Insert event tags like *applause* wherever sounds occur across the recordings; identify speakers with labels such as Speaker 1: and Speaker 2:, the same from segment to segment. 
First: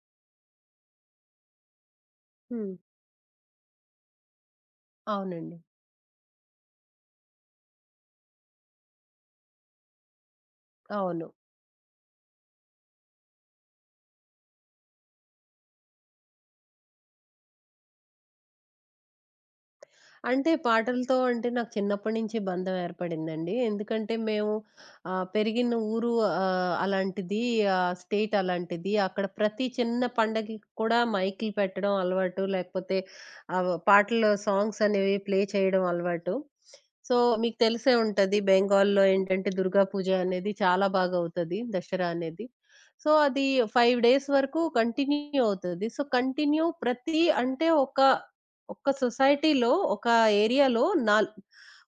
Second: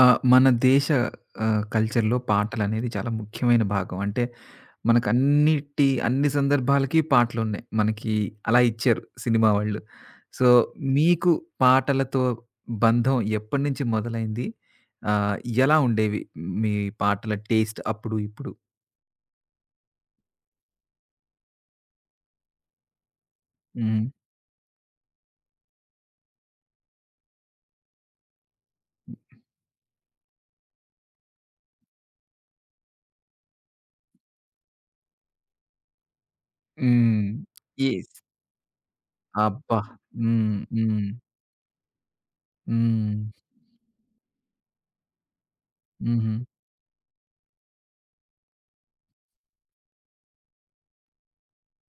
Speaker 1: ఆ! మన దేశ కల్చర్‌లో
Speaker 2: హ్మ్.
Speaker 1: పాటలనేది చాలా ముఖ్యమైన భాగం. అంటే
Speaker 2: అవునండి.
Speaker 1: మనకన్నిటి అన్ని సందర్భాలకి పాటలున్నాయి. మనకి అలా ఇచ్చారు సినిమా వాళ్ళు. సో,
Speaker 2: అవును.
Speaker 1: మీకు పాటలతో బంధం ఎప్పటినుంచి మొదలైంది? ఆహ్, ఎలా ఉండేవి మీ పాటల టేస్ట్ అప్పుడు, ఇప్పుడు?
Speaker 2: అంటే పాటలతో అంటే నాకు చిన్నప్పటి నుంచి బంధం ఏర్పడిందండి.
Speaker 1: హ్మ్.
Speaker 2: ఎందుకంటే మేము పెరిగిన ఊరు అలాంటిది. ఆ స్టేట్ అలాంటిది. అక్కడ ప్రతి చిన్న పండగకి కూడా మైకులు పెట్టడం అలవాటు. లేకపోతే పాటలు సాంగ్స్ అనేవి ప్లే చేయడం అలవాటు. సో,
Speaker 1: హ్మ్.
Speaker 2: మీకు తెలిసే
Speaker 1: యెస్.
Speaker 2: ఉంటది బెంగాల్‌లో ఏంటంటే
Speaker 1: అబ్బా!
Speaker 2: దుర్గా పూజ అనేది
Speaker 1: హ్మ్.
Speaker 2: చాలా
Speaker 1: హ్మ్.
Speaker 2: బాగా అవుతది. దసరా అనేది. సో,
Speaker 1: హ్మ్.
Speaker 2: అది 5 డేస్ వరకు కంటిన్యూ అవుతది. సో,
Speaker 1: హుహు.
Speaker 2: కంటిన్యూ ప్రతి అంటే ఒక ఒక సొసైటీలో, ఒక ఏరియాలో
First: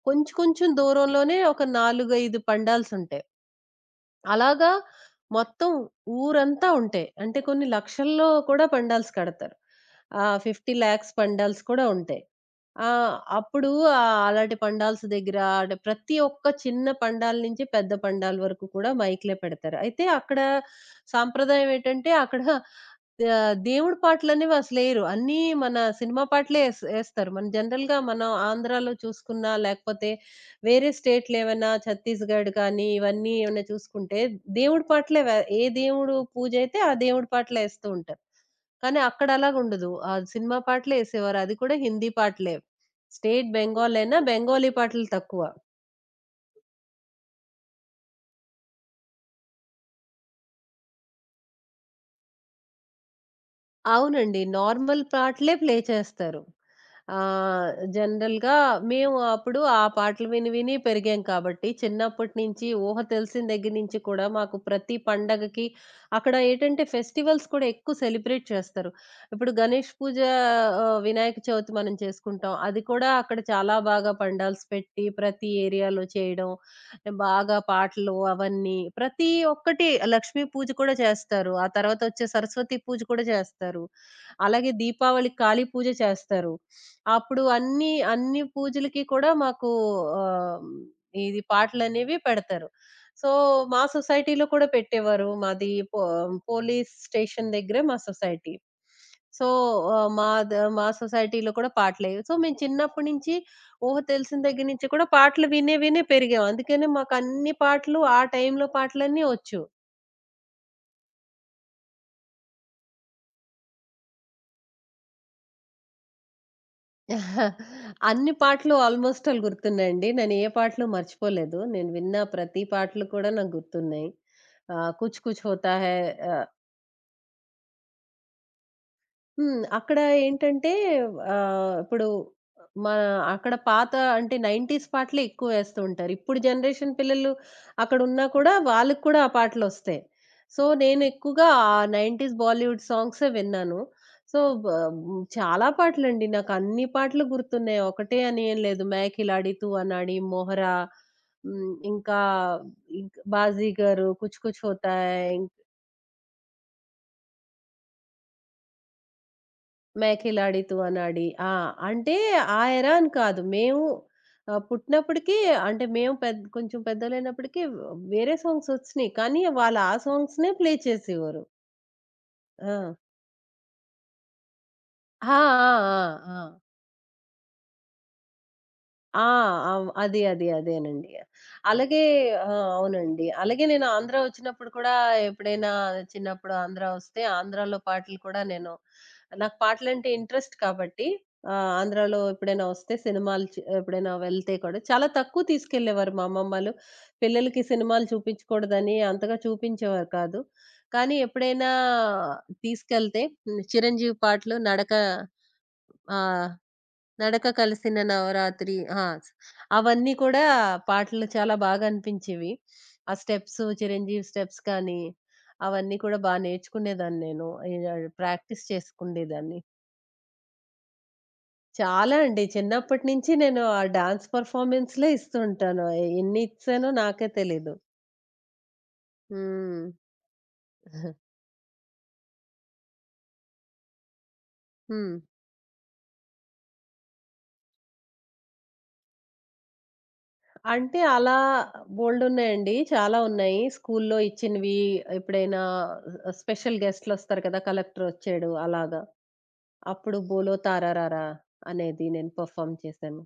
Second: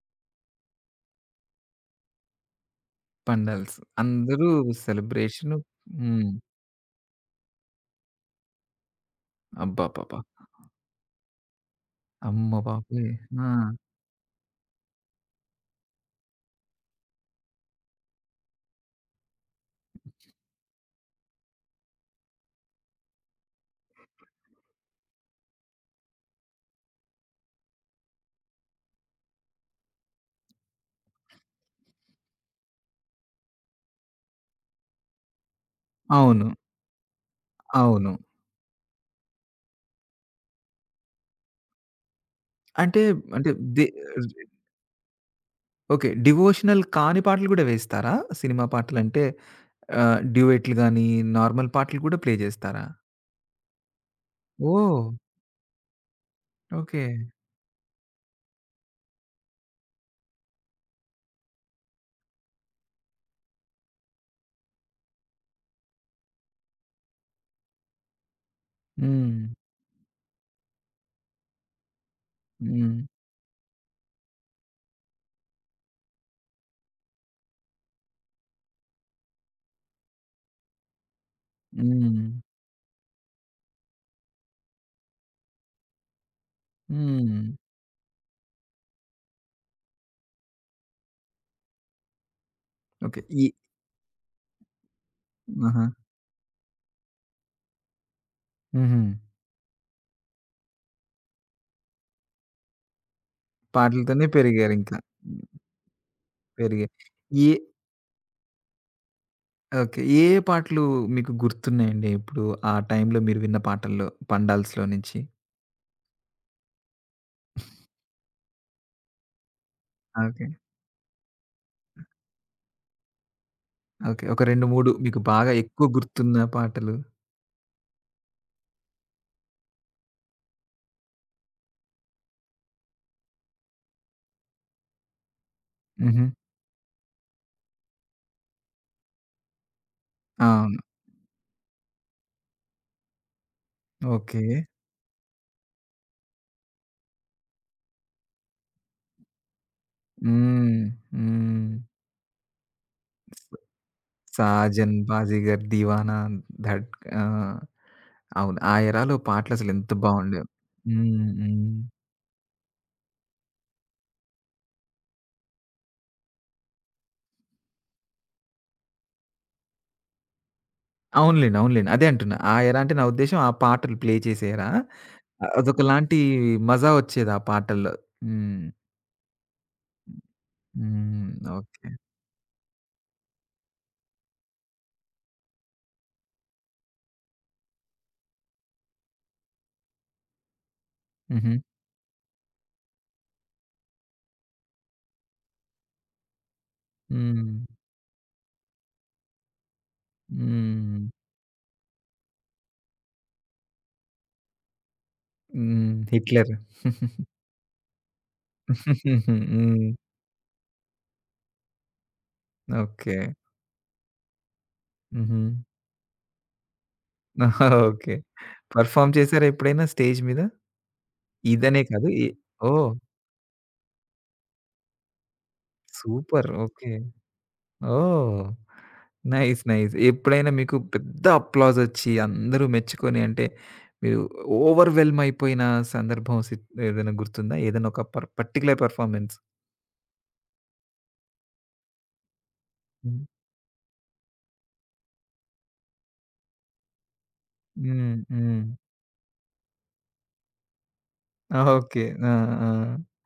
Speaker 2: కొంచెం కొంచెం దూరంలోనే ఒక 4, 5 పండాల్సుంటాయి.
Speaker 1: పండల్స్. అందరూ
Speaker 2: అలాగా
Speaker 1: సెలబ్రేషను.
Speaker 2: మొత్తం
Speaker 1: హ్మ్.
Speaker 2: ఊరంతా ఉంటాయి. అంటే కొన్ని లక్షల్లో కూడా పండాల్స్ కడతారు.
Speaker 1: అబ్బబ్బబ్బా!
Speaker 2: 50,00,000 పండాల్స్ కూడా ఉంటాయి.
Speaker 1: అమ్మ బాబోయ్!
Speaker 2: ఆహ్,
Speaker 1: ఆ!
Speaker 2: అప్పుడు అలాంటి పండాల్స్ దగ్గర అంటే ప్రతి ఒక్క చిన్న పండాల నుంచి పెద్ద పండాల వరకు కూడా మైక్‌లే పెడతారు. అయితే అక్కడ సాంప్రదాయం ఏంటంటే అక్కడ దేవుడి పాటలనేవి అసలెయరు. అన్నీ మన సినిమా పాటలే ఎస్తారు. మన జనరల్‌గా మనం ఆంధ్రాలో చూసుకున్నా, లేకపోతే వేరే స్టేట్‌లేవన్నా ఛత్తీస్‌గఢ్ కానీ, ఇవన్నీ ఏమైనా చూసుకుంటే, దేవుడి పాటలే ఏ దేవుడు
Speaker 1: అవును.
Speaker 2: పూజైతే ఆ దేవుడి పాటలే ఎస్తూ
Speaker 1: అవును.
Speaker 2: ఉంటారు. కానీ అక్కడ అలాగుండదు. ఆ సినిమా పాటలే ఎసేవారు. అది కూడా హిందీ పాటలే.
Speaker 1: అంటే,
Speaker 2: స్టేట్
Speaker 1: అంటే ది
Speaker 2: బెంగాల్ అయినా బెంగాలీ పాటలు తక్కువ.
Speaker 1: ఓకే. డివోషనల్ కాని పాటలు గూడా వేస్తారా? సినిమా పాటలంటే డ్యూయెట్లు గాని, నార్మల్ పాటలు కూడా ప్లే జేస్తారా?
Speaker 2: అవునండి.
Speaker 1: ఓహ్!
Speaker 2: నార్మల్ పాటలే ప్లే చేస్తారు.
Speaker 1: ఓకే.
Speaker 2: ఆహ్, జనరల్‌గా మేము అప్పుడు ఆ పాటలు విని పెరిగాం కాబట్టి, చిన్నప్పటి నుంచి ఊహ తెలిసిన దగ్గర నుంచి కూడా మాకు ప్రతి పండగకి అక్కడ ఏంటంటే ఫెస్టివల్స్ కూడా ఎక్కువ సెలబ్రేట్ చేస్తారు.
Speaker 1: హ్మ్.
Speaker 2: ఇప్పుడు గణేష్ పూజ, వినాయక చవితి మనం చేసుకుంటాం. అది
Speaker 1: హ్మ్.
Speaker 2: కూడా అక్కడ చాలా బాగా పండాల్స్ పెట్టి ప్రతి ఏరియాలో చేయడం. బాగా పాటలు అవన్నీ. ప్రతి ఒక్కటి లక్ష్మీ పూజ కూడా చేస్తారు. ఆ
Speaker 1: హ్మ్.
Speaker 2: తర్వాతొచ్చే సరస్వతి పూజ కూడా చేస్తారు. అలాగే దీపావళికి కాళీ పూజ చేస్తారు.
Speaker 1: హ్మ్.
Speaker 2: అప్పుడు అన్ని పూజలకి కూడా మాకు ఆహ్, ఇది పాటలనేవి పెడతారు.
Speaker 1: ఓకే.
Speaker 2: సో,
Speaker 1: ఈ
Speaker 2: మా సొసైటీలో కూడా పెట్టేవారు. మాది
Speaker 1: ఆహా!
Speaker 2: పోలీస్ స్టేషన్ దగ్గరే మా సొసైటీ.
Speaker 1: హుహు.
Speaker 2: సో, ఆహ్, మా ద మా సొసైటీలో కూడా పాటలెవి. సో, మేము చిన్నప్పటి నుంచి ఊహ
Speaker 1: పాటలతోనే
Speaker 2: తెలిసిన దగ్గర నుంచి
Speaker 1: పెరిగారింకా.
Speaker 2: కూడా పాటలు వినే వినే పెరిగాం.
Speaker 1: పెరిగా
Speaker 2: అందుకనే
Speaker 1: ఏ
Speaker 2: మాకన్ని పాటలు ఆ టైంలో పాటలన్నీ వచ్చు.
Speaker 1: ఓకే. ఏ ఏ పాటలు మీకు గుర్తున్నాయండి ఇప్పుడు ఆ టైంలో మీరు విన్న పాటల్లో, పండాల్స్‌లో నుంచి?
Speaker 2: *laughs* అన్ని పాటలు ఆల్మోస్ట్ ఆల్ గుర్తున్నాయండి. నేను
Speaker 1: ఓకే.
Speaker 2: ఏ పాటలు మర్చిపోలేదు. నేను విన్న ప్రతి పాటలు కూడా నాకు గుర్తున్నాయి.
Speaker 1: ఓకే. ఒక 2, 3 మీకు
Speaker 2: 'కుచ్ కుచ్
Speaker 1: బాగా
Speaker 2: హోతా
Speaker 1: ఎక్కువ
Speaker 2: హై'. ఆ
Speaker 1: గుర్తున్న పాటలు.
Speaker 2: హ్మ్. అక్కడ ఏంటంటే ఆహ్, ఇప్పుడు మా అక్కడ అంటే 90స్ పాటలే ఎక్కువ ఏస్తూ ఉంటారు.
Speaker 1: హుహు.
Speaker 2: ఇప్పుడు జనరేషన్ పిల్లలు అక్కడున్నా కూడా వాళ్ళకి కూడా ఆ పాటలొస్తాయి. సో,
Speaker 1: అవును.
Speaker 2: నేను ఎక్కువగా ఆ 90స్ బాలీవుడ్ సాంగ్సే విన్నాను. So,
Speaker 1: okay.
Speaker 2: బ హ్మ్. చాలా పాటలండి. నాకన్ని పాటలు గుర్తున్నాయి. ఒకటే అని ఏం లేదు. 'మై ఖిలాడి తూ' అనాడి, 'మొహరా',
Speaker 1: హ్మ్. హ్మ్.
Speaker 2: హ్మ్. ఇంకా ఇంక్
Speaker 1: స
Speaker 2: 'బాజీగర్', 'కుచ్ కుచ్ హోతా
Speaker 1: 'సాజన్
Speaker 2: హై',
Speaker 1: బాజీగర్ దీవానా' ధడ్ ఆ! అవును. ఆ ఎరాలో పాటలసలు ఎంత బావుండేవో.
Speaker 2: మేఖిలాడితు అనాడి.
Speaker 1: హ్మ్.
Speaker 2: ఆ!
Speaker 1: హ్మ్.
Speaker 2: అంటే ఆ ఎరా అని కాదు. మేము పుట్టినప్పటికి అంటే మేము కొంచెం పెద్దోళ్ళైనప్పటికి వేరే సాంగ్స్ ఒచ్చినియి. కానీ వాళ్ళు ఆ సాంగ్స్‌నే ప్లే చేసేవారు.
Speaker 1: అవునులెండి. అవునులెండి. అదే అంటున్నా. ఆ ఎరా అంటే
Speaker 2: ఆ!
Speaker 1: నా ఉద్దేశ్యం ఆ పాటలు ప్లే చేసే ఎరా.
Speaker 2: ఆ! ఆ! ఆ!
Speaker 1: అదొకలాంటి
Speaker 2: ఆ!
Speaker 1: మజా వచ్చేది ఆ పాటల్లో. హ్మ్.
Speaker 2: ఆ! అవ్ అది. అది. అదేనండి.
Speaker 1: హ్మ్. ఓకే.
Speaker 2: అలాగే ఆ! అవునండి. అలాగే నేను ఆంధ్ర వచ్చినప్పుడు కూడా ఎప్పుడైనా చిన్నప్పుడు ఆంధ్ర వస్తే, ఆంధ్రాలో పాటలు కూడా నేను నాకు పాటలంటే ఇంట్రెస్ట్ కాబట్టి
Speaker 1: హుహు.
Speaker 2: ఆంధ్రాలో ఎప్పుడైనా వస్తే సినిమాలు ఎప్పుడైనా వెళ్తే కూడా చాలా తక్కువ తీసుకెళ్ళేవారు మా అమ్మమ్మలు. పిల్లలకి
Speaker 1: హ్మ్.
Speaker 2: సినిమాలు చూపించకూడదని అంతగా చూపించేవారు కాదు.
Speaker 1: హ్మ్.
Speaker 2: కానీ ఎప్పుడైనా తీసుకెళ్తే చిరంజీవి పాటలు
Speaker 1: హ్మ్.
Speaker 2: ఆహ్
Speaker 1: 'హిట్లర్.'
Speaker 2: 'నడక కలిసిన నవరాత్రి'. ఆ!
Speaker 1: *laughs* హ్మ్.
Speaker 2: అవన్నీ కూడా పాటలు చాలా బాగా అనిపించేవి. ఆ
Speaker 1: ఓకే.
Speaker 2: స్టెప్స్ 'చిరంజీవి' స్టెప్స్ కానీ,
Speaker 1: హుహు.
Speaker 2: అవన్నీ కూడా నేర్చుకునేదాన్ని నేను.
Speaker 1: *laughs*
Speaker 2: ఇగ
Speaker 1: ఓకే.
Speaker 2: ప్రాక్టీస్
Speaker 1: పెర్ఫార్మ్ చేసారా
Speaker 2: చేసుకుండేదాన్ని.
Speaker 1: ఎప్పుడైనా స్టేజ్ మీద? ఇదనే కాదు.
Speaker 2: చాలా
Speaker 1: ఎ
Speaker 2: అండి.
Speaker 1: ఓహ్!
Speaker 2: చిన్నప్పటి నుంచి నేను ఆ డాన్స్ పెర్ఫార్మన్స్‌లే ఇస్తూ ఉంటాను. ఎన్ని
Speaker 1: సూపర్. ఓకే.
Speaker 2: ఇచ్చానో నాకే తెలీదు.
Speaker 1: ఓహ్! నైస్.
Speaker 2: హ్మ్.
Speaker 1: నైస్. ఎప్పుడైనా మీకు
Speaker 2: హ్మ్.
Speaker 1: పెద్ద అప్లాజ్ ఒచ్చి అందరూ మెచ్చుకొని అంటే మీరు ఓవర్‌వెల్మ్
Speaker 2: *laughs*
Speaker 1: అయిపోయిన సందర్భం ఏదైనా గుర్తుందా? ఏదైనా ఒక పర్టిక్యులర్ పెర్ఫార్మన్స్?
Speaker 2: అంటే అలా బోల్డున్నాయండి. చాలా
Speaker 1: హ్మ్.
Speaker 2: ఉన్నాయి. స్కూల్లో ఇచ్చినవి ఎప్పుడైనా స్పెషల్ గెస్ట్‌లొస్తారు కదా!
Speaker 1: హ్మ్.
Speaker 2: కలెక్టరొచ్చాడు
Speaker 1: హ్మ్.
Speaker 2: అలాగా. అప్పుడు 'బోలో తారారారా'
Speaker 1: ఓకే.
Speaker 2: అనేది
Speaker 1: ఆ!
Speaker 2: నేను
Speaker 1: ఆ!
Speaker 2: పెర్ఫార్మ్ చేశాను.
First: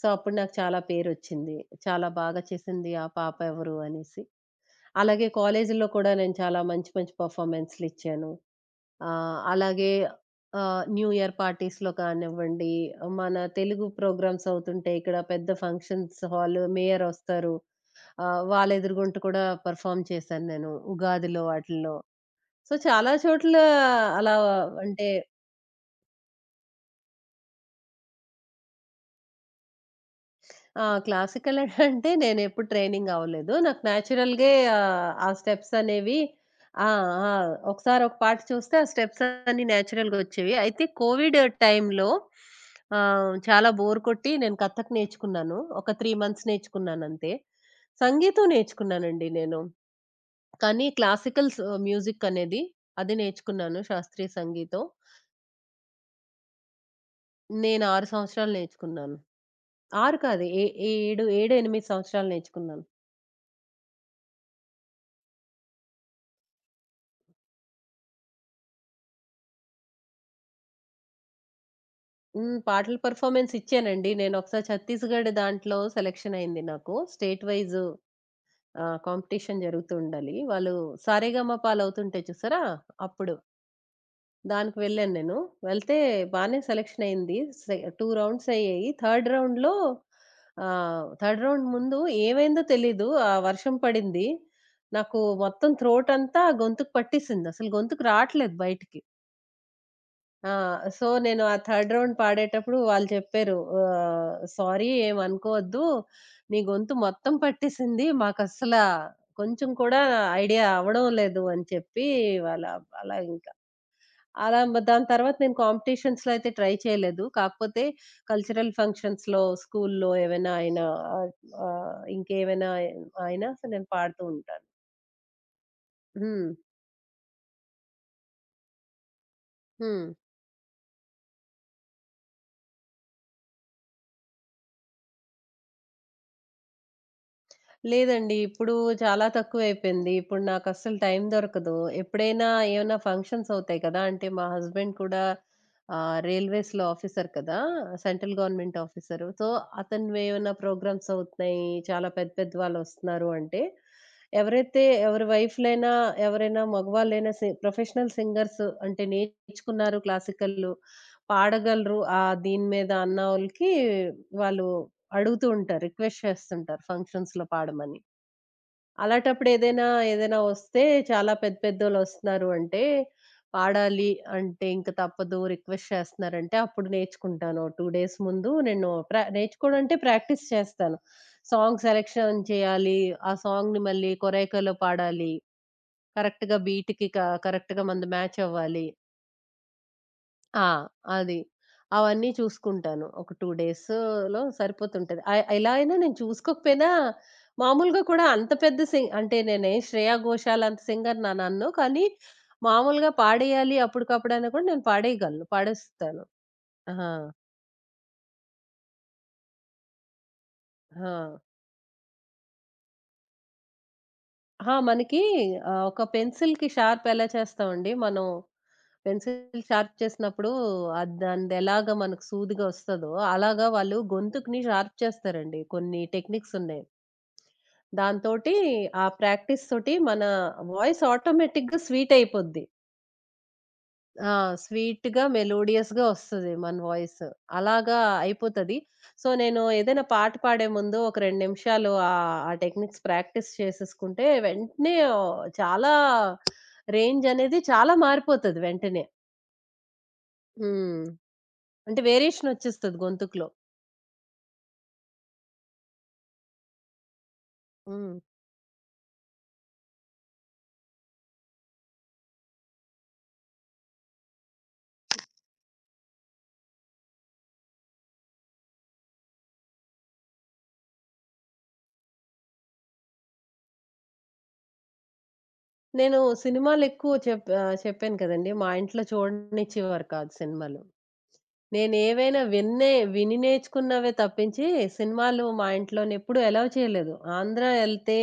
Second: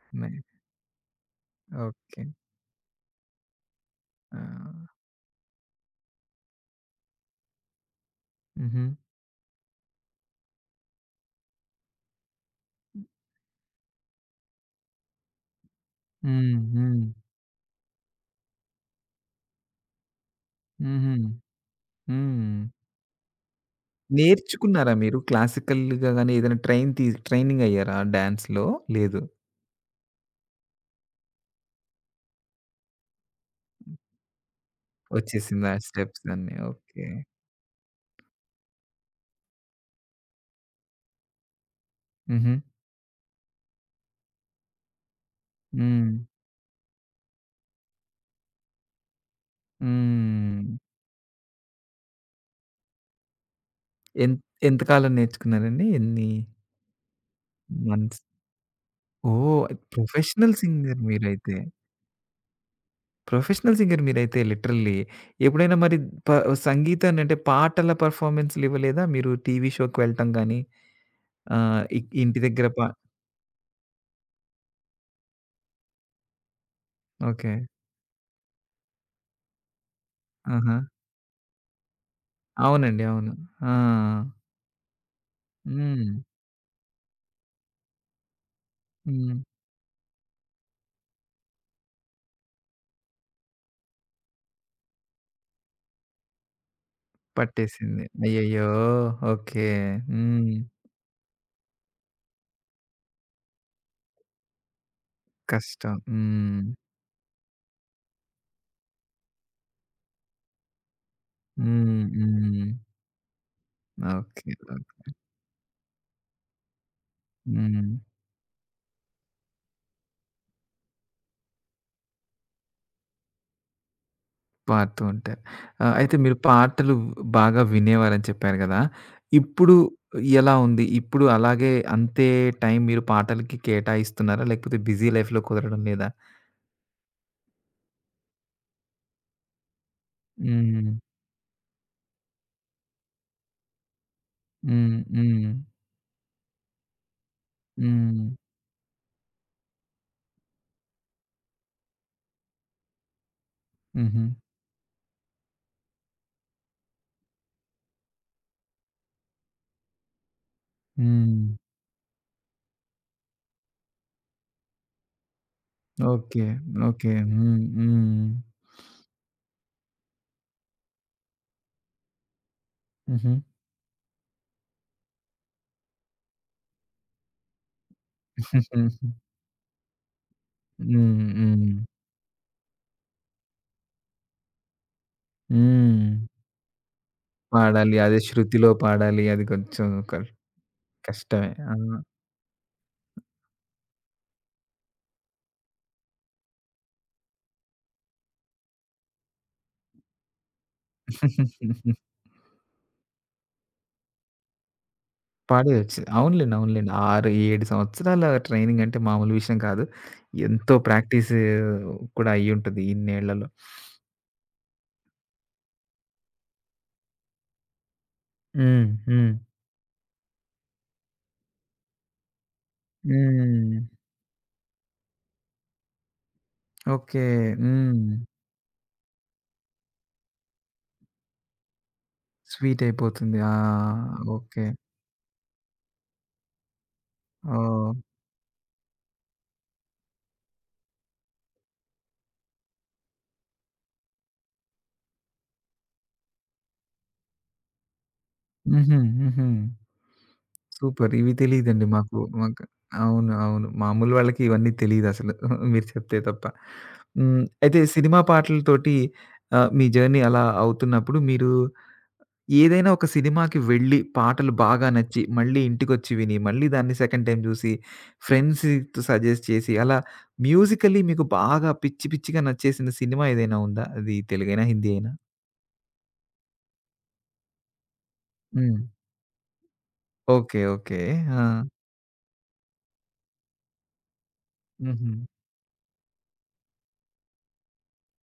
Speaker 2: సో, అప్పుడు
Speaker 1: నైస్.
Speaker 2: నాకు చాలా పేరొచ్చింది. చాలా
Speaker 1: ఓకే.
Speaker 2: బాగా చేసింది ఆ పాప ఎవరు అనేసి.
Speaker 1: ఆ!
Speaker 2: అలాగే కాలేజీలో కూడా నేను చాలా మంచి మంచి పెర్ఫార్మన్స్‌లిచ్చాను.
Speaker 1: హుహు.
Speaker 2: ఆహ్, అలాగే న్యూ ఇయర్ పార్టీస్‌లో కానివ్వండి, మన తెలుగు ప్రోగ్రామ్స్ అవుతుంటే ఇక్కడ పెద్ద ఫంక్షన్స్
Speaker 1: హ్మ్.
Speaker 2: హాల్
Speaker 1: హ్మ్.
Speaker 2: మేయర్ వస్తారు. వాళ్ళ ఎదురుగుంట కూడా పెర్ఫార్మ్ చేశాను నేను.
Speaker 1: హుహు.
Speaker 2: ఉగాదిలో వాటిల్లో.
Speaker 1: హ్మ్.
Speaker 2: సో, చాలా చోట్ల అలా
Speaker 1: నేర్చుకున్నారా
Speaker 2: అంటే
Speaker 1: మీరు? క్లాసికల్‌గా గాని ఏదైనా ట్రైన్ తీ ట్రైనింగ్ అయ్యారా డాన్స్‌లో? లేదు.
Speaker 2: ఆ! క్లాసికల్ *laughs* అంటే నేనెప్పుడు ట్రైనింగ్ అవ్వలేదు. నాకు నేచురల్‌గే ఆ
Speaker 1: వచ్చేసిందా
Speaker 2: స్టెప్స్ అనేవి
Speaker 1: స్టెప్స్ అన్నీ?
Speaker 2: ఆ!
Speaker 1: ఓకే.
Speaker 2: ఆ! ఒకసారి ఒక పాట చూస్తే ఆ స్టెప్స్ అన్నీ నేచురల్‌గా వచ్చేవి. అయితే కోవిడ్ టైంలో
Speaker 1: హుహు.
Speaker 2: చాలా బోర్ కొట్టి నేను కథక్ నేర్చుకున్నాను. ఒక
Speaker 1: హ్మ్.
Speaker 2: 3 మంత్స్ నేర్చుకున్నానంతే. సంగీతం నేర్చుకున్నానండి నేను.
Speaker 1: హ్మ్.
Speaker 2: కానీ క్లాసికల్ స్ మ్యూజిక్ అనేది అది నేర్చుకున్నాను. శాస్త్రీయ
Speaker 1: ఎన్ ఎంత
Speaker 2: సంగీతం.
Speaker 1: కాలం నేర్చుకున్నారండి? ఎన్ని
Speaker 2: నేను 6
Speaker 1: మంత్స్?
Speaker 2: సంవత్సరాలు నేర్చుకున్నాను.
Speaker 1: ఓహ్!
Speaker 2: 6 కాదు
Speaker 1: ప్రొఫెషనల్
Speaker 2: ఏ
Speaker 1: సింగర్
Speaker 2: 7,
Speaker 1: మీరైతే.
Speaker 2: 8 సంవత్సరాలు నేర్చుకున్నాను.
Speaker 1: ప్రొఫెషనల్ సింగర్ మీరైతే లిటరల్లీ. ఎప్పుడైనా మరి ప సంగీతాన్ని అంటే పాటల పెర్ఫార్మన్స్‌లు ఇవ్వలేదా? మీరు టీవీ షోకి వెళ్ళటం గాని ఇంటి
Speaker 2: హ్మ్.
Speaker 1: దగ్గర
Speaker 2: పాటల పెర్ఫార్మన్స్ ఇచ్చానండి. నేనొకసారి ఛత్తీస్‌గఢ్ దాంట్లో సెలక్షన్ అయింది నాకు. State
Speaker 1: okay.
Speaker 2: వైస్ కాంపిటీషన్ జరుగుతూ ఉండాలి. వాళ్ళు
Speaker 1: ఆహా!
Speaker 2: సారేగమపాలు అవుతుంటాయి చూసారా?
Speaker 1: అవునండి. అవును.
Speaker 2: అప్పుడు.
Speaker 1: ఆ!
Speaker 2: దానికి వెళ్ళాను నేను. వెళ్తే
Speaker 1: హ్మ్.
Speaker 2: బానే సెలక్షన్ అయింది. 2 రౌండ్స్ అయ్యాయి.
Speaker 1: హ్మ్.
Speaker 2: థర్డ్ రౌండ్ ముందు ఏమైందో తెలీదు. ఆ వర్షం పడింది. నాకు మొత్తం థ్రోట్ అంతా గొంతుకు పట్టేసింది. అసలు
Speaker 1: పట్టేసింది.
Speaker 2: గొంతుకు రావట్లేదు
Speaker 1: అయ్యయ్యో!
Speaker 2: బయటికి.
Speaker 1: ఓకే. హ్మ్.
Speaker 2: ఆ! సో, నేను ఆ థర్డ్ రౌండ్ పాడేటప్పుడు వాళ్ళు చెప్పారు. "సారీ ఏమనుకోవద్దు.
Speaker 1: కష్టం.
Speaker 2: నీ
Speaker 1: హ్మ్.
Speaker 2: గొంతు మొత్తం పట్టేసింది. మాకస్సల కొంచెం కూడా ఐడియా అవ్వడం లేదు" అని
Speaker 1: హ్మ్.
Speaker 2: చెప్పి వాళ్ళ
Speaker 1: హ్మ్.
Speaker 2: అలా ఇంకా.
Speaker 1: ఓకే.
Speaker 2: అలా దాని
Speaker 1: ఓకే.
Speaker 2: తర్వాత నేను కాంపిటీషన్స్‌లో అయితే ట్రై చేయలేదు. కాకపోతే
Speaker 1: హ్మ్.
Speaker 2: కల్చరల్ ఫంక్షన్స్‌లో, స్కూల్‌లో ఏవైనా అయినా ఆహ్, ఆహ్, ఇంకేమైనా అయినా సో, నేను పాడుతూ ఉంటాను.
Speaker 1: పాడుతూ ఉంటారు. అయితే మీరు
Speaker 2: హ్మ్.
Speaker 1: పాటలు బాగా వినేవారని చెప్పారు గదా! ఇప్పుడు
Speaker 2: హ్మ్.
Speaker 1: ఎలా ఉంది? ఇప్పుడు అలాగే అంతే టైం మీరు పాటలకి కేటాయిస్తున్నారా? లేకపోతే బిజీ లైఫ్‌లో కుదరడం లేదా?
Speaker 2: లేదండి. ఇప్పుడు చాలా తక్కువైపోయింది. ఇప్పుడు
Speaker 1: హ్మ్.
Speaker 2: నాకస్సలు టైం దొరకదు. ఎప్పుడైనా ఏమైనా ఫంక్షన్స్ అవుతాయి కదా! అంటే మా హస్బెండ్
Speaker 1: హ్మ్.
Speaker 2: కూడా
Speaker 1: హ్మ్.
Speaker 2: రైల్వేస్‌లో ఆఫీసర్ కదా!
Speaker 1: హ్మ్.
Speaker 2: Central government officer. సో, అతనివేమన్నా ప్రోగ్రామ్స్ అవుతున్నాయి, చాలా పెద్ద పెద్ద వాళ్ళొస్తున్నారు అంటే,
Speaker 1: హుహు.
Speaker 2: ఎవరైతే ఎవరి వైఫ్‌లైనా, ఎవరైనా మగవాళ్ళైనా ప్రొఫెషనల్ సింగర్స్ అంటే నేర్చుకున్నారు క్లాసికల్లు,
Speaker 1: హ్మ్.
Speaker 2: పాడగలరు దీని మీద అన్న వోళ్ళకి వాళ్ళు అడుగుతూ ఉంటారు. Request
Speaker 1: okay.
Speaker 2: చేస్తుంటారు
Speaker 1: ఓకే.
Speaker 2: ఫంక్షన్స్‌లో
Speaker 1: హ్మ్.
Speaker 2: పాడమని.
Speaker 1: హ్మ్.
Speaker 2: అలాటప్పుడు ఏదైనా వస్తే చాలా పెద్ద పెద్దోళ్ళొస్తున్నారు అంటే,
Speaker 1: హుహు.
Speaker 2: పాడాలి అంటే ఇంక తప్పదు రిక్వెస్ట్ చేస్తున్నారంటే అప్పుడు నేర్చుకుంటాను. ఓ 2 డేస్ ముందు నేను
Speaker 1: *laughs*
Speaker 2: నేర్చుకోవడం అంటే ప్రాక్టీస్ చేస్తాను.
Speaker 1: హ్మ్. హ్మ్.
Speaker 2: సాంగ్ సెలెక్షన్ చేయాలి. ఆ సాంగ్‌ని మళ్ళీ కొరైకాలో పాడాలి.
Speaker 1: హ్మ్.
Speaker 2: కరెక్ట్‌గా బీట్‌కి కరెక్ట్‌గా
Speaker 1: పాడాలి.
Speaker 2: మనది
Speaker 1: అదే
Speaker 2: మ్యాచ్
Speaker 1: శృతిలో
Speaker 2: అవ్వాలి.
Speaker 1: పాడాలి. అది కొంచెం
Speaker 2: ఆ! అది.
Speaker 1: కష్టమే. ఆ!
Speaker 2: అవన్నీ చూసుకుంటాను. ఒక 2 డేస్‌లో సరిపోతుంటది. ఎలా అయినా నేను చూసుకోకపోయినా మామూలుగా కూడా అంత పెద్ద అంటే నేనేం శ్రేయా ఘోషాల్ అంత సింగర్‌నా నన్ను. కానీ మామూలుగా పాడేయాలి అప్పటికప్పుడైనా కూడా నేను పాడేయగలను.
Speaker 1: పాడేయొచ్చు.
Speaker 2: పాడేస్తాను.
Speaker 1: అవునులెండి. అవునులెండి.
Speaker 2: ఆ!
Speaker 1: 6, 7 సంవత్సరాల ట్రైనింగ్ అంటే మామూలు విషయం కాదు. ఎంతో ప్రాక్టీస్
Speaker 2: ఆ!
Speaker 1: కూడా అయ్యుంటది ఇన్నేళ్లలో.
Speaker 2: ఆ! మనకి ఒక పెన్సిల్‌కి షార్ప్ ఎలా చేస్తామండి మనం
Speaker 1: హ్మ్. హ్మ్.
Speaker 2: పెన్సిల్ షార్ప్ చేసినప్పుడు అది దానిదెలాగా మనకు సూదిగా వస్తదో అలాగా
Speaker 1: హ్మ్.
Speaker 2: వాళ్ళు గొంతుకుని షార్ప్ చేస్తారండి. కొన్ని టెక్నిక్స్ ఉన్నాయి.
Speaker 1: ఓకే. హ్మ్.
Speaker 2: దాంతోటి ఆ ప్రాక్టీస్ తోటి మన వాయిస్ ఆటోమేటిక్‌గా స్వీట్ అయిపోద్ది.
Speaker 1: స్వీట్ అయిపోతుంది. ఆ!
Speaker 2: ఆ!
Speaker 1: ఓకే.
Speaker 2: స్వీట్‌గా, మెలోడియస్‌గా వస్తది మన వాయిస్.
Speaker 1: ఓహ్!
Speaker 2: అలాగా అయిపోతది. సో, నేను ఏదైనా పాట పాడే ముందు ఒక 2 నిమిషాలు ఆ టెక్నిక్స్ ప్రాక్టీస్ చేసేసుకుంటే వెంటనే చాలా రేంజ్ అనేది చాలా మారిపోతది
Speaker 1: హుహు.
Speaker 2: వెంటనే.
Speaker 1: హుహు.
Speaker 2: హ్మ్.
Speaker 1: సూపర్. ఇవి తెలీదండి
Speaker 2: అంటే
Speaker 1: మాకు.
Speaker 2: వేరియేషన్
Speaker 1: మాకు
Speaker 2: వచ్చేస్తది
Speaker 1: అవును.
Speaker 2: గొంతుకులో.
Speaker 1: అవును. మామూలు వాళ్ళకి ఇవన్నీ తెలీదసలు. *laughs* మీరు చెప్తే తప్ప. హ్మ్. అయితే
Speaker 2: హ్మ్.
Speaker 1: సినిమా పాటలతోటి మీ జర్నీ అలా అవుతున్నప్పుడు మీరు ఏదైనా ఒక సినిమాకి వెళ్ళి, పాటలు బాగా నచ్చి, మళ్ళీ ఇంటికొచ్చి విని, మళ్ళీ దాన్ని సెకండ్ టైమ్ జూసి, ఫ్రెండ్స్‌తో సజెస్ట్ చేసి, అలా మ్యూజికల్లీ మీకు బాగా పిచ్చి పిచ్చిగా నచ్చేసిన సినిమా ఏదైనా ఉందా? అది తెలుగైనా? హిందీ అయినా?
Speaker 2: నేను చెప్పాను కదండీ! మా
Speaker 1: హ్మ్.
Speaker 2: ఇంట్లో చూడనిచ్చేవారు కాదు
Speaker 1: ఓకే.
Speaker 2: సినిమాలు.
Speaker 1: ఓకే. ఆ!
Speaker 2: నేనేవైనా విని నేర్చుకున్నవే తప్పించి,
Speaker 1: హుహు.
Speaker 2: సినిమాలు మా ఇంట్లోనెప్పుడు అలౌ చేయలేదు. ఆంధ్ర ఎళ్తే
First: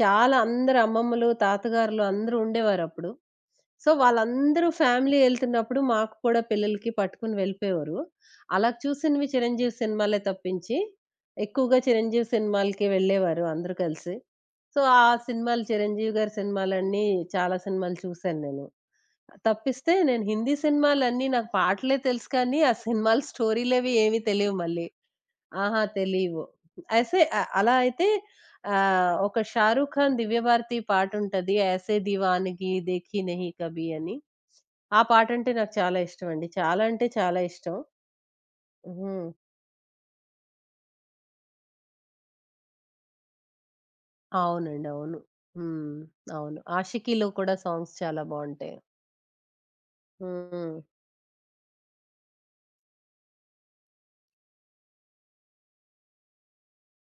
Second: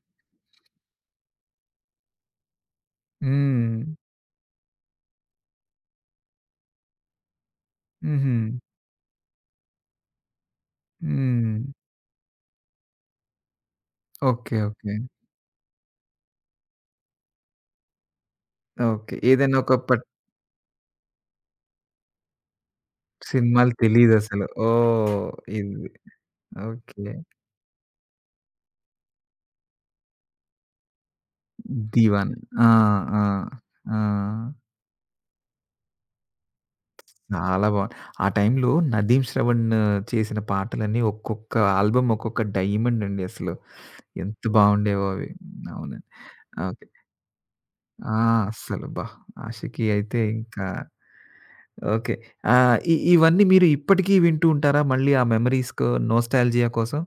Speaker 2: చాలా అందరు అమ్మమ్మలు, తాతగారులు అందరూ ఉండేవారప్పుడు.
Speaker 1: హ్మ్.
Speaker 2: సో, వాళ్ళందరూ ఫ్యామిలీ ఎళ్తున్నప్పుడు మాకు కూడా పిల్లలకి పట్టుకొని వెళ్ళిపోయేవారు.
Speaker 1: హుహు.
Speaker 2: అలా చూసినవి చిరంజీవి సినిమాలే తప్పించి,
Speaker 1: హ్మ్.
Speaker 2: ఎక్కువగా చిరంజీవి సినిమాలకి వెళ్ళేవారు అందరూ కలిసి.
Speaker 1: ఓకే.
Speaker 2: So,
Speaker 1: okay.
Speaker 2: ఆ సినిమాలు చిరంజీవి గారి సినిమాలన్నీ చాలా సినిమాలు చూశాను నేను.
Speaker 1: ఓకే. ఏదైనా ఒక
Speaker 2: తప్పిస్తే
Speaker 1: పట్
Speaker 2: నేను హిందీ సినిమాలన్నీ నాకు పాటలే తెలుసు కానీ, ఆ సినిమాల
Speaker 1: సినిమాలు
Speaker 2: స్టోరీలవి ఏమి
Speaker 1: తెలీదసలు.
Speaker 2: తెలియవు మళ్ళీ.
Speaker 1: ఓహ్!
Speaker 2: ఆహా!
Speaker 1: ఇది.
Speaker 2: తెలీవు.
Speaker 1: ఓకే.
Speaker 2: ఐసే అ అలా అయితే ఒక 'షారూఖ్ ఖాన్' 'దివ్యభారతి' పాటుంటది. 'ఐసే
Speaker 1: 'దీవాన్.' ఆ!
Speaker 2: దీవానగి
Speaker 1: ఆ!
Speaker 2: దేఖీ నహీ కభీ'
Speaker 1: ఆ!
Speaker 2: అని. ఆ పాటంటే నాకు చాలా ఇష్టమండి. చాలా అంటే చాలా
Speaker 1: చాలా
Speaker 2: ఇష్టం.
Speaker 1: బావుంది. ఆ టైంలో 'నదీమ్
Speaker 2: హ్మ్.
Speaker 1: శ్రవణ్' చేసిన పాటలన్నీ ఒక్కొక్క ఆల్బమ్ ఒక్కొక్క డైమండ్ అండి అసలు. ఎంత
Speaker 2: అవునండి.
Speaker 1: బావుండేవో
Speaker 2: అవును.
Speaker 1: అవి.
Speaker 2: హ్మ్.
Speaker 1: అవునండి.
Speaker 2: అవును.
Speaker 1: ఓకే.
Speaker 2: 'ఆషికీలో' కూడా సాంగ్స్
Speaker 1: ఆ!
Speaker 2: చాలా బావుంటాయి.
Speaker 1: అస్సలు అబ్బా! 'ఆషికి' అయితే ఇంకా
Speaker 2: హ్మ్.
Speaker 1: ఓకే. ఇవన్నీ మీరు ఇప్పటికీ వింటూ ఉంటారా? మళ్ళీ ఆ మెమోరీస్‌కు నోస్టాల్జియా కోసం?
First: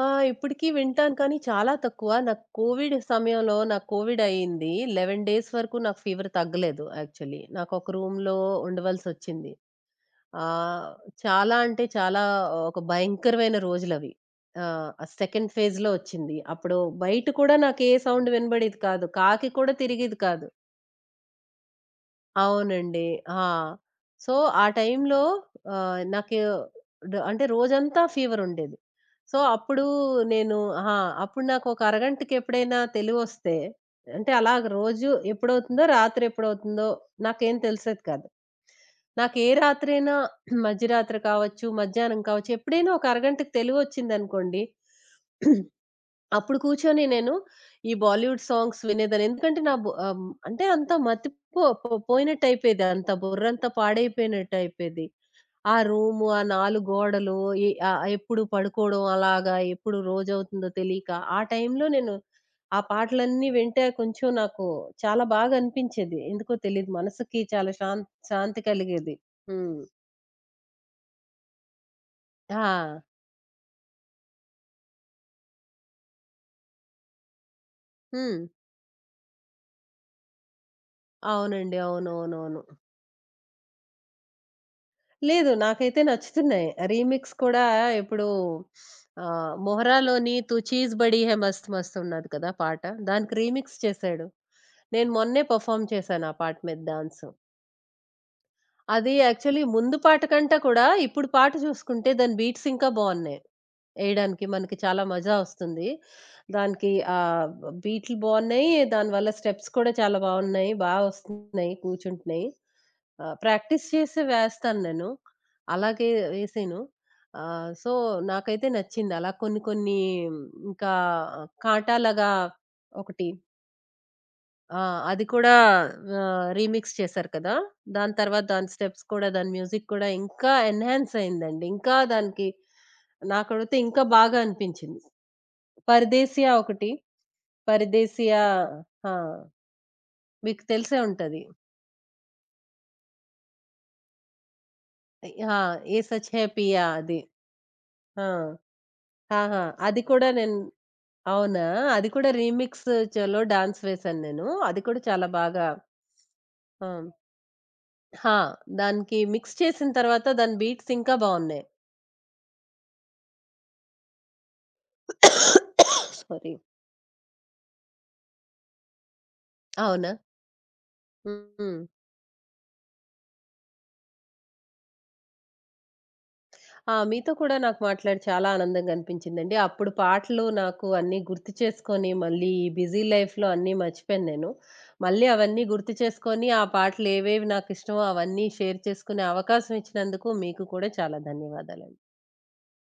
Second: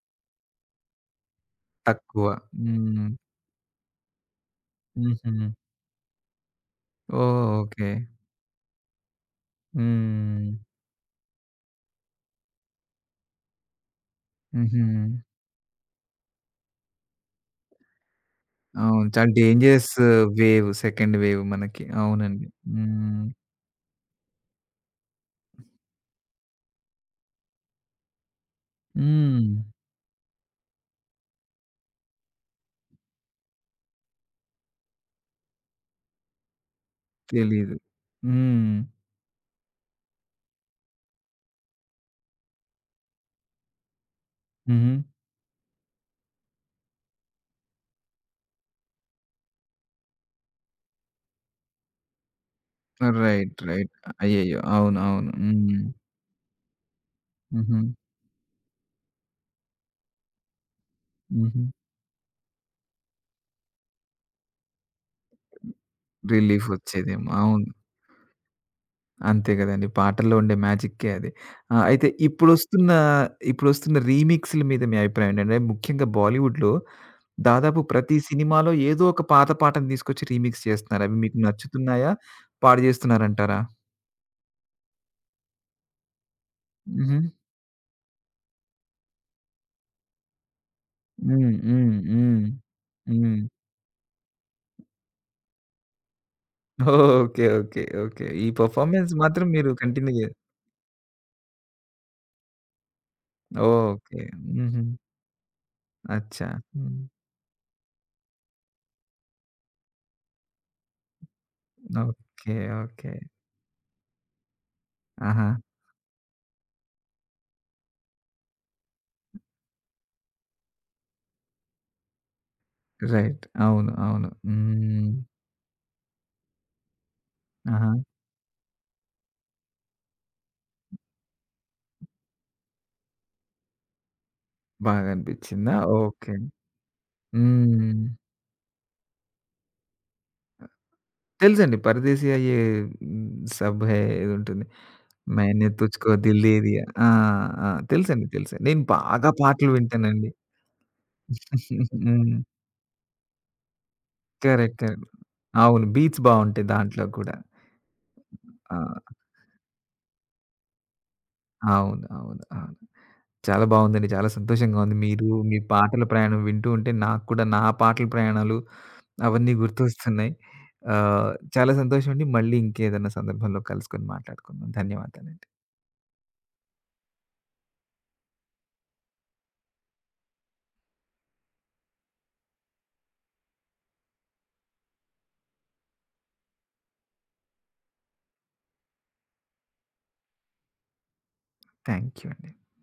Speaker 2: ఆ! ఇప్పటికి వింటాను కానీ చాలా తక్కువ.
Speaker 1: తక్కువ.
Speaker 2: నాకు కోవిడ్
Speaker 1: హ్మ్.
Speaker 2: సమయంలో నాకు కోవిడ్ అయింది. 11
Speaker 1: హుహు.
Speaker 2: డేస్ వరకు నాకు ఫీవర్ తగ్గలేదు యాక్చువల్లీ.
Speaker 1: ఓహ్! ఓకే.
Speaker 2: నాకొక రూమ్‌లో ఉండవలసొచ్చింది.
Speaker 1: హ్మ్.
Speaker 2: ఆహ్, చాలా అంటే చాలా ఒక భయంకరమైన రోజులవి.
Speaker 1: హుహు.
Speaker 2: ఆ సెకండ్ ఫేజ్‌లో వచ్చింది. అప్పుడు బయట కూడా నాకు ఏ సౌండ్ వినబడేది
Speaker 1: అవును.
Speaker 2: కాదు.
Speaker 1: చాలా
Speaker 2: కాకి కూడా
Speaker 1: డేంజరస్
Speaker 2: తిరిగేది కాదు.
Speaker 1: సెకండ్ వేవ్ మనకి. అవునండి.
Speaker 2: అవునండి.
Speaker 1: హ్మ్.
Speaker 2: ఆ! సో, ఆ టైంలో నాకు అంటే రోజంతా ఫీవరుండేది. సో,
Speaker 1: హ్మ్.
Speaker 2: అప్పుడు నేను ఆ! అప్పుడు నాకొక అరగంటకెప్పుడైనా తెలివొస్తే అంటే అలాగ రోజు ఎప్పుడవుతుందో, రాత్రెప్పుడవుతుందో నాకేం
Speaker 1: తెలీదు.
Speaker 2: తెలిసేది కాదు.
Speaker 1: హ్మ్.
Speaker 2: నాకే రాత్రైనా *clears throat* మధ్యరాత్రి కావచ్చు, మధ్యాహ్నం కావచ్చు, ఎప్పుడైనా ఒక అరగంటకి తెలివొచ్చిందనుకోండి
Speaker 1: హుహు.
Speaker 2: అప్పుడు కూర్చొని నేను ఈ బాలీవుడ్ సాంగ్స్ వినేదాన్ని. ఎందుకంటే నా బు ఆహ్, హ్మ్, అంటే అంతా మతిపో పో పోయినట్టయిపోయేది. అంత
Speaker 1: రైట్.
Speaker 2: బుర్రంతా
Speaker 1: రైట్. అయ్యయ్యో! అవును.
Speaker 2: పాడైపోయినట్టయిపోయేది.
Speaker 1: అవును.
Speaker 2: ఆ
Speaker 1: హ్మ్.
Speaker 2: రూము, ఆ 4 గోడలు,
Speaker 1: హుహు.
Speaker 2: ఎప్పుడు పడుకోవడం అలాగా, ఎప్పుడు రోజవుతుందో తెలీక, ఆ
Speaker 1: హుహు.
Speaker 2: టైంలో నేను ఆ పాటలన్నీ వింటే కొంచెం నాకు చాలా బాగా అనిపించేది. ఎందుకో తెలీదు.
Speaker 1: రిలీఫొచ్చేదేమో.
Speaker 2: మనసుకి
Speaker 1: అవును.
Speaker 2: చాలా శాంతి కలిగేది.
Speaker 1: అంతే
Speaker 2: హ్మ్.
Speaker 1: గదండీ. పాటల్లో ఉండే మ్యాజిక్కే అది. అయితే ఇప్పుడొస్తున్న
Speaker 2: ఆ!
Speaker 1: ఇప్పుడొస్తున్న రీమిక్స్‌ల మీద మీ అభిప్రాయం ఏంటంటే ముఖ్యంగా బాలీవుడ్‌లో దాదాపు ప్రతి
Speaker 2: హ్మ్.
Speaker 1: సినిమాలో ఏదో ఒక పాత పాటను తీసుకొచ్చి రీమిక్స్ చేస్తున్నారు. అవి మీకు
Speaker 2: అవునండి.
Speaker 1: నచ్చుతున్నాయా? పాడు చేస్తున్నారంటారా?
Speaker 2: లేదు. నాకైతే నచ్చుతున్నాయి.
Speaker 1: హుహు.
Speaker 2: రీమిక్స్ కూడా ఇప్పుడు 'మొహరా'లోని 'తు చీజ్ బడీ హై
Speaker 1: హ్మ్.
Speaker 2: మస్త్
Speaker 1: హ్మ్.
Speaker 2: మస్త్' ఉన్నది
Speaker 1: హ్మ్.
Speaker 2: కదా పాట. దానికి
Speaker 1: హ్మ్.
Speaker 2: రీమిక్స్ చేశాడు. నేను మొన్నే పెర్ఫార్మ్ చేశాను ఆ పాట మీద డాన్స్.
Speaker 1: ఓకే. ఓకే. ఓకే. ఈ పెర్ఫార్మన్స్
Speaker 2: అది
Speaker 1: మాత్రం
Speaker 2: యాక్చువల్లీ
Speaker 1: మీరు
Speaker 2: ముందు
Speaker 1: కంటిన్యూ
Speaker 2: పాట
Speaker 1: జే
Speaker 2: కంటే కూడా ఇప్పుడు పాట చూసుకుంటే దాని బీట్స్ ఇంకా బావున్నాయి.
Speaker 1: ఓకే.
Speaker 2: ఎయడానికి మనకి
Speaker 1: హుహు.
Speaker 2: చాలా మజా వస్తుంది.
Speaker 1: అచ్చా!
Speaker 2: దానికి
Speaker 1: హ్మ్.
Speaker 2: ఆహ్, బీట్లు బావున్నాయి. దానివల్ల స్టెప్స్ కూడా చాలా బావున్నాయి. వస్తున్నాయి, కూర్చుంటున్నాయి.
Speaker 1: ఓకే. ఓకే.
Speaker 2: ప్రాక్టీస్ చేసి వేస్తాను నేను.
Speaker 1: ఆహా!
Speaker 2: అలాగే వేసాను. ఆహ్, సో, నాకైతే నచ్చింది. అలా కొన్ని కొన్ని ఇంకా కాటాలాగా ఒకటి
Speaker 1: రైట్. అవును. అవును.
Speaker 2: ఆ!
Speaker 1: హ్మ్.
Speaker 2: అది కూడా రీమిక్స్ చేశారు కదా!
Speaker 1: ఆహా!
Speaker 2: దాని తర్వాత దాని స్టెప్స్ కూడా, దాని మ్యూజిక్ కూడా ఇంకా ఎన్హాన్స్ అయిందండి. ఇంకా దానికి నాకడిగితే ఇంకా బాగా అనిపించింది.
Speaker 1: బాగా అనిపించిందా? ఓకే.
Speaker 2: 'పరదేశియా' ఒకటి
Speaker 1: హ్మ్.
Speaker 2: 'పరదేశియా' ఆ! మీకు తెలిసే ఉంటది.
Speaker 1: తెలుసండి. 'పరదేశి' అయ్యే హ్మ్. 'సబ్ హై' ఏదో ఉంటుంది.
Speaker 2: ఆ!
Speaker 1: 'मैंने
Speaker 2: 'ఏ
Speaker 1: तुझको
Speaker 2: సచ్
Speaker 1: दिल
Speaker 2: హై
Speaker 1: दे दिया'
Speaker 2: పియా'
Speaker 1: ఆ!
Speaker 2: అది.
Speaker 1: ఆ!
Speaker 2: ఆ!
Speaker 1: తెలుసండి. తెలుసు. నేను బాగా
Speaker 2: ఆహా!
Speaker 1: పాటలు
Speaker 2: అది కూడా
Speaker 1: వింటానండి.
Speaker 2: నేను అవునా? అది కూడా
Speaker 1: హ్మ్.
Speaker 2: రీమిక్స్ చలో డాన్స్ వేశాను నేను.
Speaker 1: కరెక్ట్.
Speaker 2: అది కూడా
Speaker 1: కరెక్ట్.
Speaker 2: చాలా బాగా
Speaker 1: అవును. బీట్స్ బావుంటాయి
Speaker 2: ఆ!
Speaker 1: దాంట్లో కూడా.
Speaker 2: ఆ!
Speaker 1: ఆ!
Speaker 2: దానికి మిక్స్ చేసిన తర్వాత దాని బీట్స్ ఇంకా బావున్నాయి.
Speaker 1: అవును. అవును. అవును. చాలా బావుందండి. చాలా సంతోషంగా ఉంది. మీరు మీ పాటల ప్రయాణం
Speaker 2: సారీ.
Speaker 1: వింటూ ఉంటే నాకు కూడా నా పాటల ప్రయాణాలు అవన్నీ
Speaker 2: అవునా?
Speaker 1: గుర్తొస్తున్నాయి. ఆహ్, చాలా
Speaker 2: హ్మ్.
Speaker 1: సంతోషం అండి. మళ్ళీ ఇంకేదైనా సందర్భంలో కలుసుకొని మాట్లాడుకుందాం. ధన్యవాదాలండి.
Speaker 2: ఆ! మీతో కూడా నాకు మాట్లాడి చాలా ఆనందంగా అనిపించిందండి. అప్పుడు పాటలు నాకు అన్నీ గుర్తు చేసుకొని, మళ్ళీ ఈ బిజీ లైఫ్‌లో అన్నీ మర్చిపోయాను నేను. మళ్ళీ అవన్నీ గుర్తు చేసుకొని, ఆ పాటలు ఏవేవి నాకిష్టమో అవన్నీ షేర్ చేసుకునే అవకాశం ఇచ్చినందుకు మీకు కూడా చాలా ధన్యవాదాలండి.
Speaker 1: థాంక్ యూ అండి.